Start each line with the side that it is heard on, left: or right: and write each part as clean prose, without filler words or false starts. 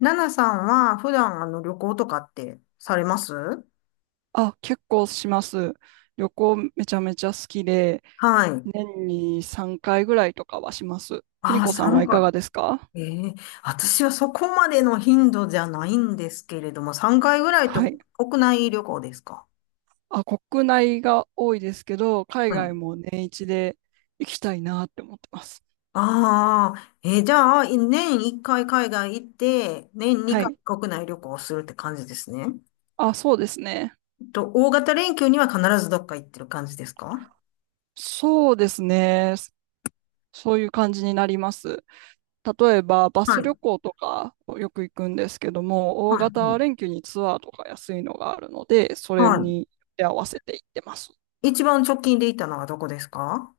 left: ナナさんは普段旅行とかってされます？
right: あ、結構します。旅行めちゃめちゃ好きで、
left: はい。
right: 年に3回ぐらいとかはします。邦
left: ああ、
right: 子さんは
left: 3
right: いかがですか？
left: 回。ええ、私はそこまでの頻度じゃないんですけれども、3回ぐらいと。
right: はい。
left: 国内旅行ですか？
right: あ、国内が多いですけど、海
left: はい。
right: 外も年一で行きたいなって思ってます。
left: ああ、じゃあ、年1回海外行って、年
right: は
left: 2回
right: い。
left: 国内旅行するって感じですね。
right: あ、そうですね。
left: と、大型連休には必ずどっか行ってる感じですか？
right: そうですね。そういう感じになります。例えば、バ
left: は
right: ス
left: い。
right: 旅行とかよく行くんですけども、大
left: は
right: 型
left: い。
right: 連休にツアーとか安いのがあるので、それ
left: は
right: に合わせて行ってます。
left: い。一番直近で行ったのはどこですか？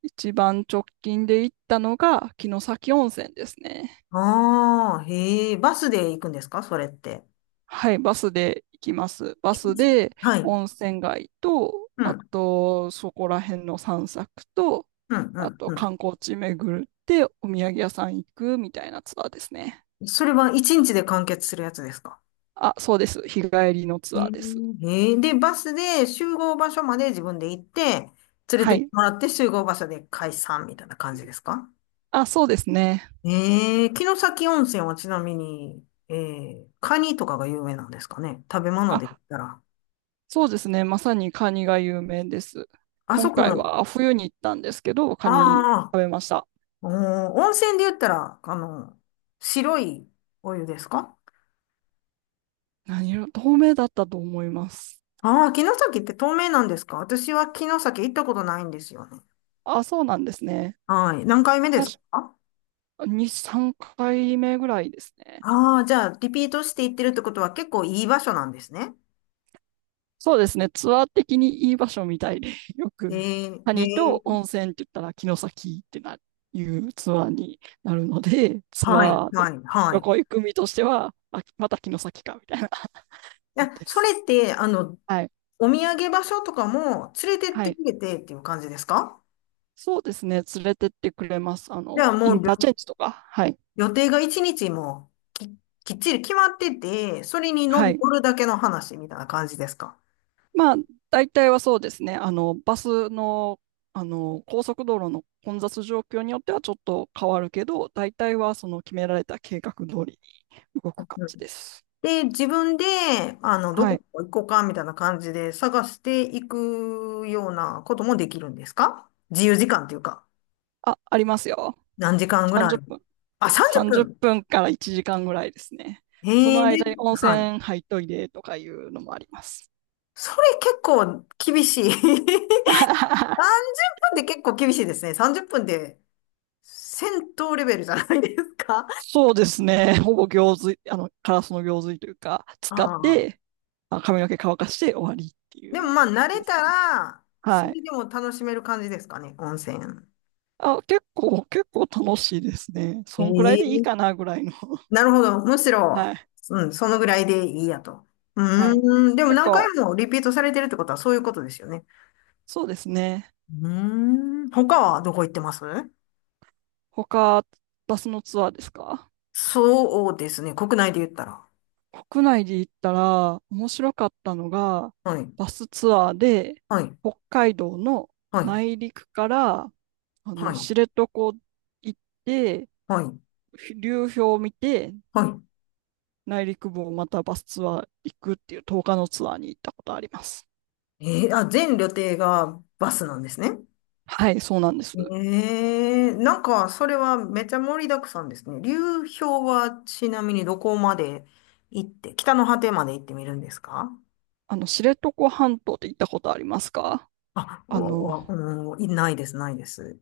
right: 一番直近で行ったのが城崎温泉ですね。
left: ああ、へえ、バスで行くんですかそれって。
right: はい、バスで行きます。バ
left: え
right: ス
left: じ
right: で
left: はい。うん、
right: 温泉街と、
left: う
right: あ
left: ん、
right: とそこら辺の散策と、
left: う
right: あ
left: ん、
right: と
left: う
right: 観光地巡ってお土産屋さん行くみたいなツアーですね。
left: ん。それは一日で完結するやつですか？
right: あ、そうです。日帰りの
left: へ
right: ツ
left: え、
right: アーです。
left: へえで、バスで集合場所まで自分で行って、連れ
right: は
left: てって
right: い。
left: もらって集合場所で解散みたいな感じですか？
right: あ、そうですね。
left: ええ、城崎温泉はちなみに、ええ、カニとかが有名なんですかね、食べ物で言
right: あ、
left: ったら。
right: そうですね。まさにカニが有名です。
left: あ
right: 今
left: そこ
right: 回
left: の、
right: は冬に行ったんですけど、カニ
left: ああ、
right: 食べました。
left: おー、温泉で言ったら、白いお湯ですか？
right: 何色、透明だったと思います。
left: ああ、城崎って透明なんですか？私は城崎行ったことないんですよね。
right: あ、そうなんですね。
left: はい。何回目ですか？
right: 確
left: あ
right: かに3回目ぐらいですね。
left: あー、じゃあ、リピートして行ってるってことは結構いい場所なんですね。
right: そうですね。ツアー的にいい場所みたいで、よ
left: へ
right: く
left: え、へ
right: 谷
left: え。
right: と温泉って言ったら城崎ってな、いうツアーになるので、ツ
left: はい、
right: アーで
left: はい、
right: 旅
left: は
right: 行行く身としては、あ、また城崎かみたいな感
left: い。
right: じ
left: え、
right: で
left: それ
right: す。
left: って、
right: はい。
left: お土産場所とかも連れてっ
right: は
left: て
right: い。
left: くれてっていう感じですか？
right: そうですね。連れてってくれます。あ
left: じゃあ
right: の、
left: も
right: イン
left: うり
right: ターチェ
left: ょ
right: ンジとか。はい。
left: 予定が一日もきっちり決まってて、それに乗
right: はい。
left: 乗るだけの話みたいな感じですか？
right: まあ、大体はそうですね。あの、バスの、あの、高速道路の混雑状況によってはちょっと変わるけど、大体はその決められた計画通りに動く感じです。
left: で、自分で、ど
right: は
left: こ
right: い。
left: 行こうか、みたいな感じで探していくようなこともできるんですか？自由時間っていうか、
right: あ、ありますよ。
left: 何時間ぐらい？
right: 30分。
left: あ、30
right: 30
left: 分
right: 分から1時間ぐらいですね。そ
left: へ
right: の
left: え、で、
right: 間に温
left: はい。
right: 泉入っといでとかいうのもあります。
left: それ結構厳しい。30分 っぷんって結構厳しいですね。30分で戦闘レベルじゃないですか。
right: そうですね。ほぼ行水、あの、カラスの行水というか、
left: あ
right: 使って、
left: あ。
right: まあ髪の毛乾かして終わりってい
left: でも
right: う
left: まあ、
right: 感
left: 慣
right: じ
left: れ
right: です
left: た
right: ね。
left: ら、そ
right: は
left: れ
right: い。
left: でも楽しめる感じですかね、温泉。
right: あ、結構楽しいですね。そんくらいでいい
left: え
right: か
left: え、
right: なぐらいの。
left: なるほど。むし ろ、
right: はい。
left: うん、そのぐらいでいいやと。
right: はい。
left: うーん。でも
right: 結
left: 何回
right: 構、
left: もリピートされてるってことはそういうことですよね。
right: そうですね。
left: うーん。他はどこ行ってます？
right: 他、バスのツアーですか？
left: そうですね、国内で言ったら。
right: 国内で行ったら、面白かったのが、
left: はい。
right: バスツアーで、
left: はい。
right: 北海道の
left: はい。
right: 内陸から、あ
left: は
right: の、知
left: い。
right: 床行って、
left: はい。
right: 流氷を見て、
left: は
right: 内陸部をまたバスツアー行くっていう10日のツアーに行ったことあります。
left: い。あ、全旅程がバスなんですね。
right: はい、そうなんです。
left: えなんか、それはめちゃ盛りだくさんですね。流氷はちなみにどこまで行って、北の果てまで行ってみるんですか？
right: あの、知床半島って行ったことありますか？
left: あ、お、
right: あの、
left: お、おいないです、ないです。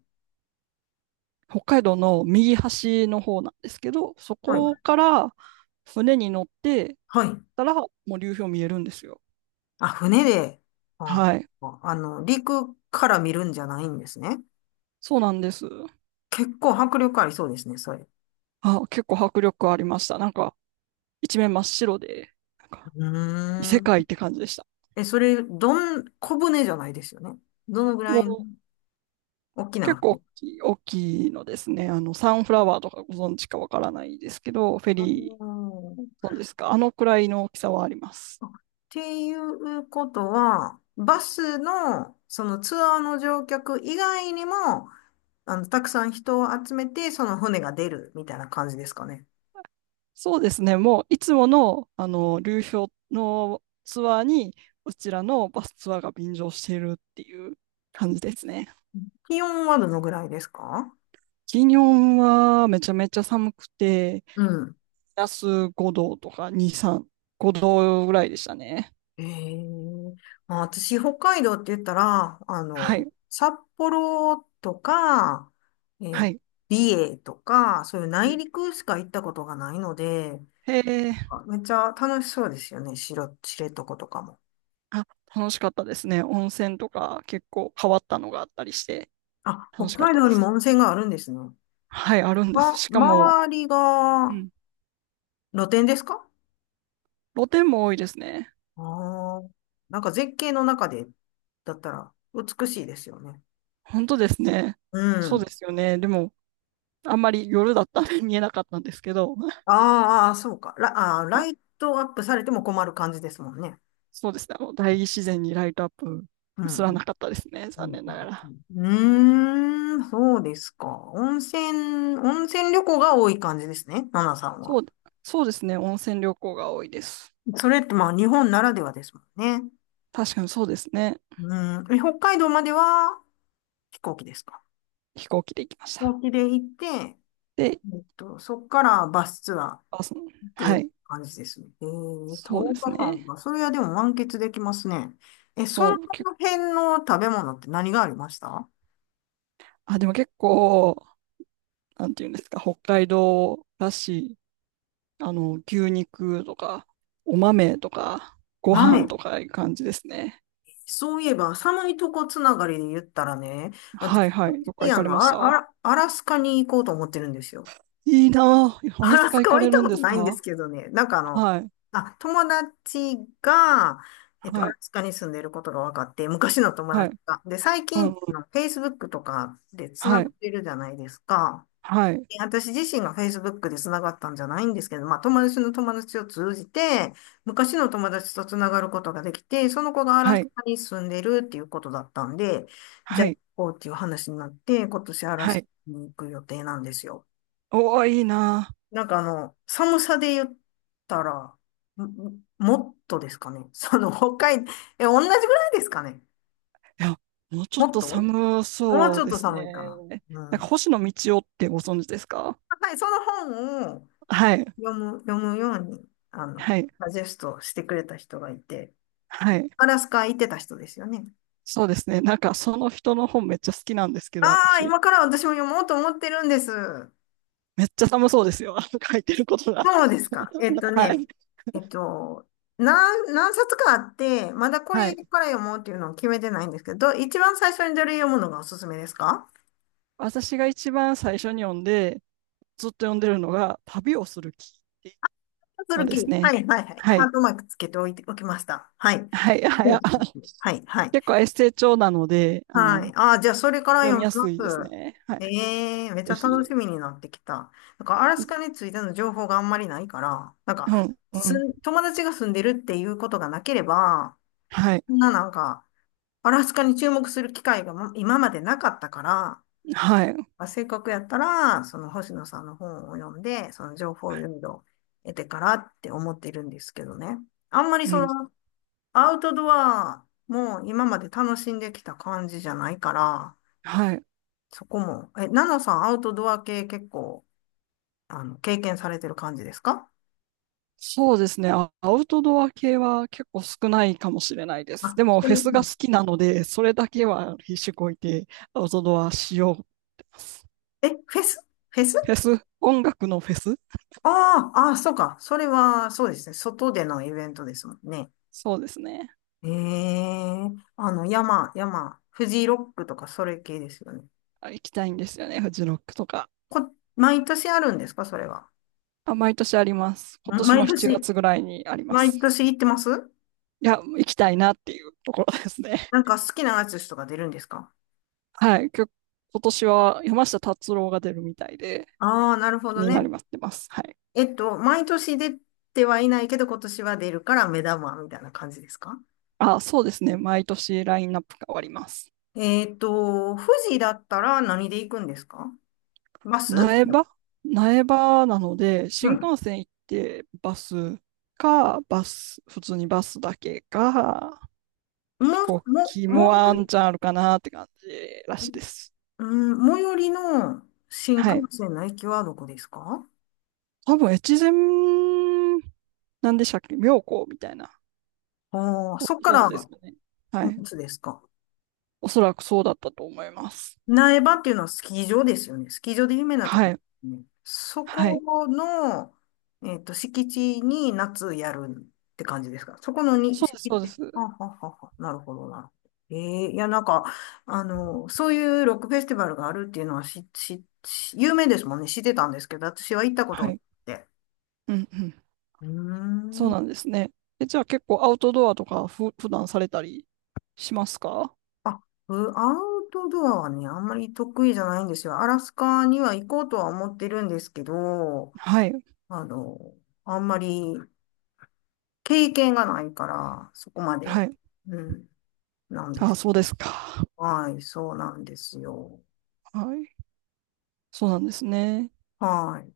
right: 北海道の右端の方なんですけど、そ
left: はい。
right: こから船に乗って
left: はい。
right: たら、もう流氷見えるんですよ。
left: あ、船で、あ、
right: はい。
left: 陸から見るんじゃないんですね。
right: そうなんです。
left: 結構迫力ありそうですね、それ。う
right: あ、結構迫力ありました。なんか、一面真っ白で、なんか、
left: ー
right: 異世
left: ん。
right: 界って感じでした。
left: え、それ、どん、小舟じゃないですよね。どのぐら
right: も
left: いの
right: う、
left: 大き
right: 結
left: な
right: 構
left: 船？
right: 大きい、大きいのですね。あの、サンフラワーとかご存知かわからないですけど、フェ
left: あ
right: リー、
left: ー
right: そうですか。あのくらいの大きさはあります。
left: あ、っていうことは、バスの、そのツアーの乗客以外にも、たくさん人を集めて、その船が出るみたいな感じですかね。
right: そうですね。もう、いつもの、あの、流氷のツアーに、うちらのバスツアーが便乗しているっていう感じですね。
left: 気温はどのぐらいですか？
right: 金曜はめちゃめちゃ寒くて、
left: うん。
right: プラス5度とか2、3、5度ぐらいでしたね。
left: ええ、まあ、私、北海道って言ったら、
right: はい、
left: 札幌とか、え
right: は
left: ー
right: い。
left: 美瑛とか、そういう
right: う
left: 内
right: ん、
left: 陸しか行ったことがないので、
right: へえ、
left: めっちゃ楽しそうですよね。しろ、知床とかも。
right: あ、楽しかったですね。温泉とか結構変わったのがあったりして、
left: あ、
right: 楽
left: 北
right: しかっ
left: 海
right: た
left: 道
right: で
left: にも
right: す。
left: 温泉があるんですね。
right: はい、あるんです。
left: ま、
right: しかも、
left: 周り
right: う
left: が
right: ん、
left: 露天ですか？
right: 露天も多いですね。
left: ああー、なんか絶景の中で、だったら美しいですよね。
right: 本当ですね。
left: う
right: そうで
left: ん。
right: すよね。でも、あんまり夜だったんで見えなかったんですけど、
left: あーあー、そうか。ラ、
right: はい、
left: ライトアップされても困る感じですもんね。
right: そうですね、あの大自然にライトアップ
left: う
right: すら
left: ん。
right: なかったですね、
left: う
right: 残
left: ん、
right: 念
left: う
right: なが
left: ん、
right: ら。
left: うんうーん、そうですか。温泉旅行が多い感じですね、ナナさん
right: そ
left: は。
right: う、そうですね、温泉旅行が多いです。
left: それってまあ日本ならではですもんね。
right: 確かにそうですね、
left: うん。え、北海道までは飛行機ですか？
right: 飛行機で行きまし
left: 飛
right: た。
left: 行機で行って、
right: で、
left: そっからバスツアーっ
right: あ、その、は
left: て
right: い、
left: 感じですね。
right: そうで
left: 10
right: す
left: 日間
right: ね、
left: かんか。それはでも満喫できますね。え、そ
right: そ
left: の
right: う、け、
left: 辺の食べ物って何がありました？
right: あ、でも結構、なんていうんですか、北海道らしい、あの、牛肉とか、お豆とか、ご飯
left: 豆。
right: とかいう感じですね。
left: そういえば、寒いとこつながりで言ったらね、
right: は
left: 私、
right: いはい、どっか行
left: あ
right: かれ
left: の、
right: ま
left: あ
right: し
left: ら、あ
right: た？
left: らアラスカに行こうと思ってるんですよ。
right: いいなあ。ア
left: ア
right: ラス
left: ラス
right: カ行
left: カ
right: か
left: は行っ
right: れ
left: た
right: るん
left: こ
right: で
left: と
right: す
left: ないんです
right: か？
left: けどね、なんか
right: はい。
left: あ、友達が、ア
right: は
left: ラ
right: い。
left: スカに住んでることが分かって、昔の友
right: はい。
left: 達が。で、最
right: うんう
left: 近、
right: ん。
left: Facebook とかでつな
right: は
left: がっ
right: い。
left: てるじゃないですか。
right: はい。
left: 私自身が Facebook で繋がったんじゃないんですけど、まあ友達の友達を通じて、昔の友達と繋がることができて、その子がアラ
right: は
left: ス
right: い。
left: カに住んでるっていうことだったんで、じゃ
right: は
left: あ行
right: い。
left: こうっていう話になって、今年アラ
right: は
left: ス
right: い。
left: カに行く予定なんですよ。
right: おお、いいなあ。
left: なんか寒さで言ったら、もっとですかね。その北海、え、同じぐらいですかね。
right: いや、もうちょっ
left: もっ
right: と
left: と、も
right: 寒
left: う
right: そ
left: ち
right: う
left: ょっ
right: で
left: と
right: す
left: 寒いか
right: ね。
left: な。う
right: なんか、
left: ん。
right: 星野道夫ってご存知ですか？
left: はい、その本を、
right: はい。
left: 読むように、
right: はい。
left: サジェストしてくれた人がいて、
right: はい。
left: アラスカ行ってた人ですよね。
right: そうですね。なんか、その人の本めっちゃ好きなんですけど、
left: ああ、
right: 私。
left: 今から私も読もうと思ってるんです。
right: めっちゃ寒そうですよ。あの書いてることが。
left: そうですか。えっと
right: は
left: ね、
right: い。
left: えっと、何冊かあって、まだこ
right: は
left: れ
right: い。
left: から読もうっていうのを決めてないんですけど、一番最初にどれ読むのがおすすめですか？
right: 私が一番最初に読んで、ずっと読んでるのが、旅をする気。
left: ハズ
right: の
left: ル
right: で
left: キ
right: す
left: ー。は
right: ね。
left: い、はい、はい。
right: は
left: ハー
right: い。
left: トマークつけておいて、おきました。はい。
right: はい。はい。
left: そう
right: あ
left: です、はい、はい。
right: 結構エッセイ調なので、あ
left: はい。
right: の、
left: ああ、じゃあ、それから
right: 読み
left: 読み
right: や
left: ま
right: すいです
left: す。
right: ね。はい。
left: ええ、めっち
right: ぜ
left: ゃ楽し
right: ひ。
left: みになってきた。なんか、アラス
right: い、
left: カについての情報があんまりないから、なん
right: う
left: か、
right: ん、う
left: す
right: ん。
left: ん、友達が住んでるっていうことがなければ、
right: はい。
left: そんななんか、アラスカに注目する機会がま、今までなかったから、
right: はい。
left: まあ、せっかくやったら、その星野さんの本を読んで、その情報をいろいろ得てからって思ってるんですけどね。あんまり
right: う
left: そ
right: ん。
left: の、アウトドアも今まで楽しんできた感じじゃないから、
right: はい。
left: そこも。え、ナナさん、アウトドア系結構、経験されてる感じですか？
right: そうですね。あ、アウトドア系は結構少ないかもしれないです。
left: あ、
right: でも、
left: そ
right: フェ
left: れ、う
right: スが
left: ん、
right: 好きなので、それだけは必死こいてアウトドアしようってます。
left: え、フェス？
right: フェス、音楽のフェス。
left: ああ、ああ、そうか。それは、そうですね。外でのイベントですもんね。
right: そうですね。
left: ええ、あの、山、山、フジロックとか、それ系ですよね。
right: あ、行きたいんですよね。フジロックとか。
left: こ、毎年あるんですかそれは？
right: あ、毎年あります。今
left: ん
right: 年
left: 毎
right: も7
left: 年、
right: 月ぐらいにありま
left: 毎
right: す。
left: 年行ってます？
right: いや、行きたいなっていうところですね。
left: なんか好きなアーティストが出るんですか？
right: はい。今年は山下達郎が出るみたいで
left: ああー、なるほ
right: 気
left: ど
right: にな
left: ね。
right: りますってます。はい。
left: 毎年出てはいないけど、今年は出るから目玉みたいな感じですか？
right: あ、そうですね。毎年ラインナップが変わります。
left: 富士だったら何で行くんですか？バス？
right: 苗場苗場なので、
left: う
right: 新
left: ん。
right: 幹線行ってバスか、バス、普通にバスだけか、
left: も、
right: 飛
left: も、
right: 行機
left: も、
right: もワンチャンあるかなって感じらしいです。
left: うん、最寄りの新幹
right: はい。
left: 線の駅はどこですか？
right: 多分、越前、なんでしたっけ妙高みたいな。
left: ああー、
right: ご
left: そっか
right: 存
left: ら、
right: 知ですかね。はい。
left: いつですか？
right: おそらくそうだったと思います。
left: 苗場っていうのはスキー場ですよね。スキー場で有名なとこ
right: は
left: で
right: い。
left: すね。そ
right: はい。
left: この、敷地に夏やるって感じですか。そこのに、
right: そうです、
left: 敷
right: そうで
left: 地。はあ
right: す。
left: はあはあはあ、なるほど、なるほど。ええ、いや、なんか、そういうロックフェスティバルがあるっていうのはし、し、し有名ですもんね。知ってたんですけど、私は行ったこと
right: は
left: がなっ
right: い。
left: て。
right: うん、うん。
left: うー
right: そうなん
left: ん。
right: ですね。え、じゃあ結構アウトドアとか普段されたりしますか？
left: あ、アウトドアはね、あんまり得意じゃないんですよ。アラスカには行こうとは思ってるんですけど、
right: はい。
left: あの、あんまり経験がないから、そこまで、
right: はい。
left: うん、なんで
right: あ、
left: す。
right: そうですか。
left: はい、そうなんですよ。
right: はい。そうなんですね。
left: はい。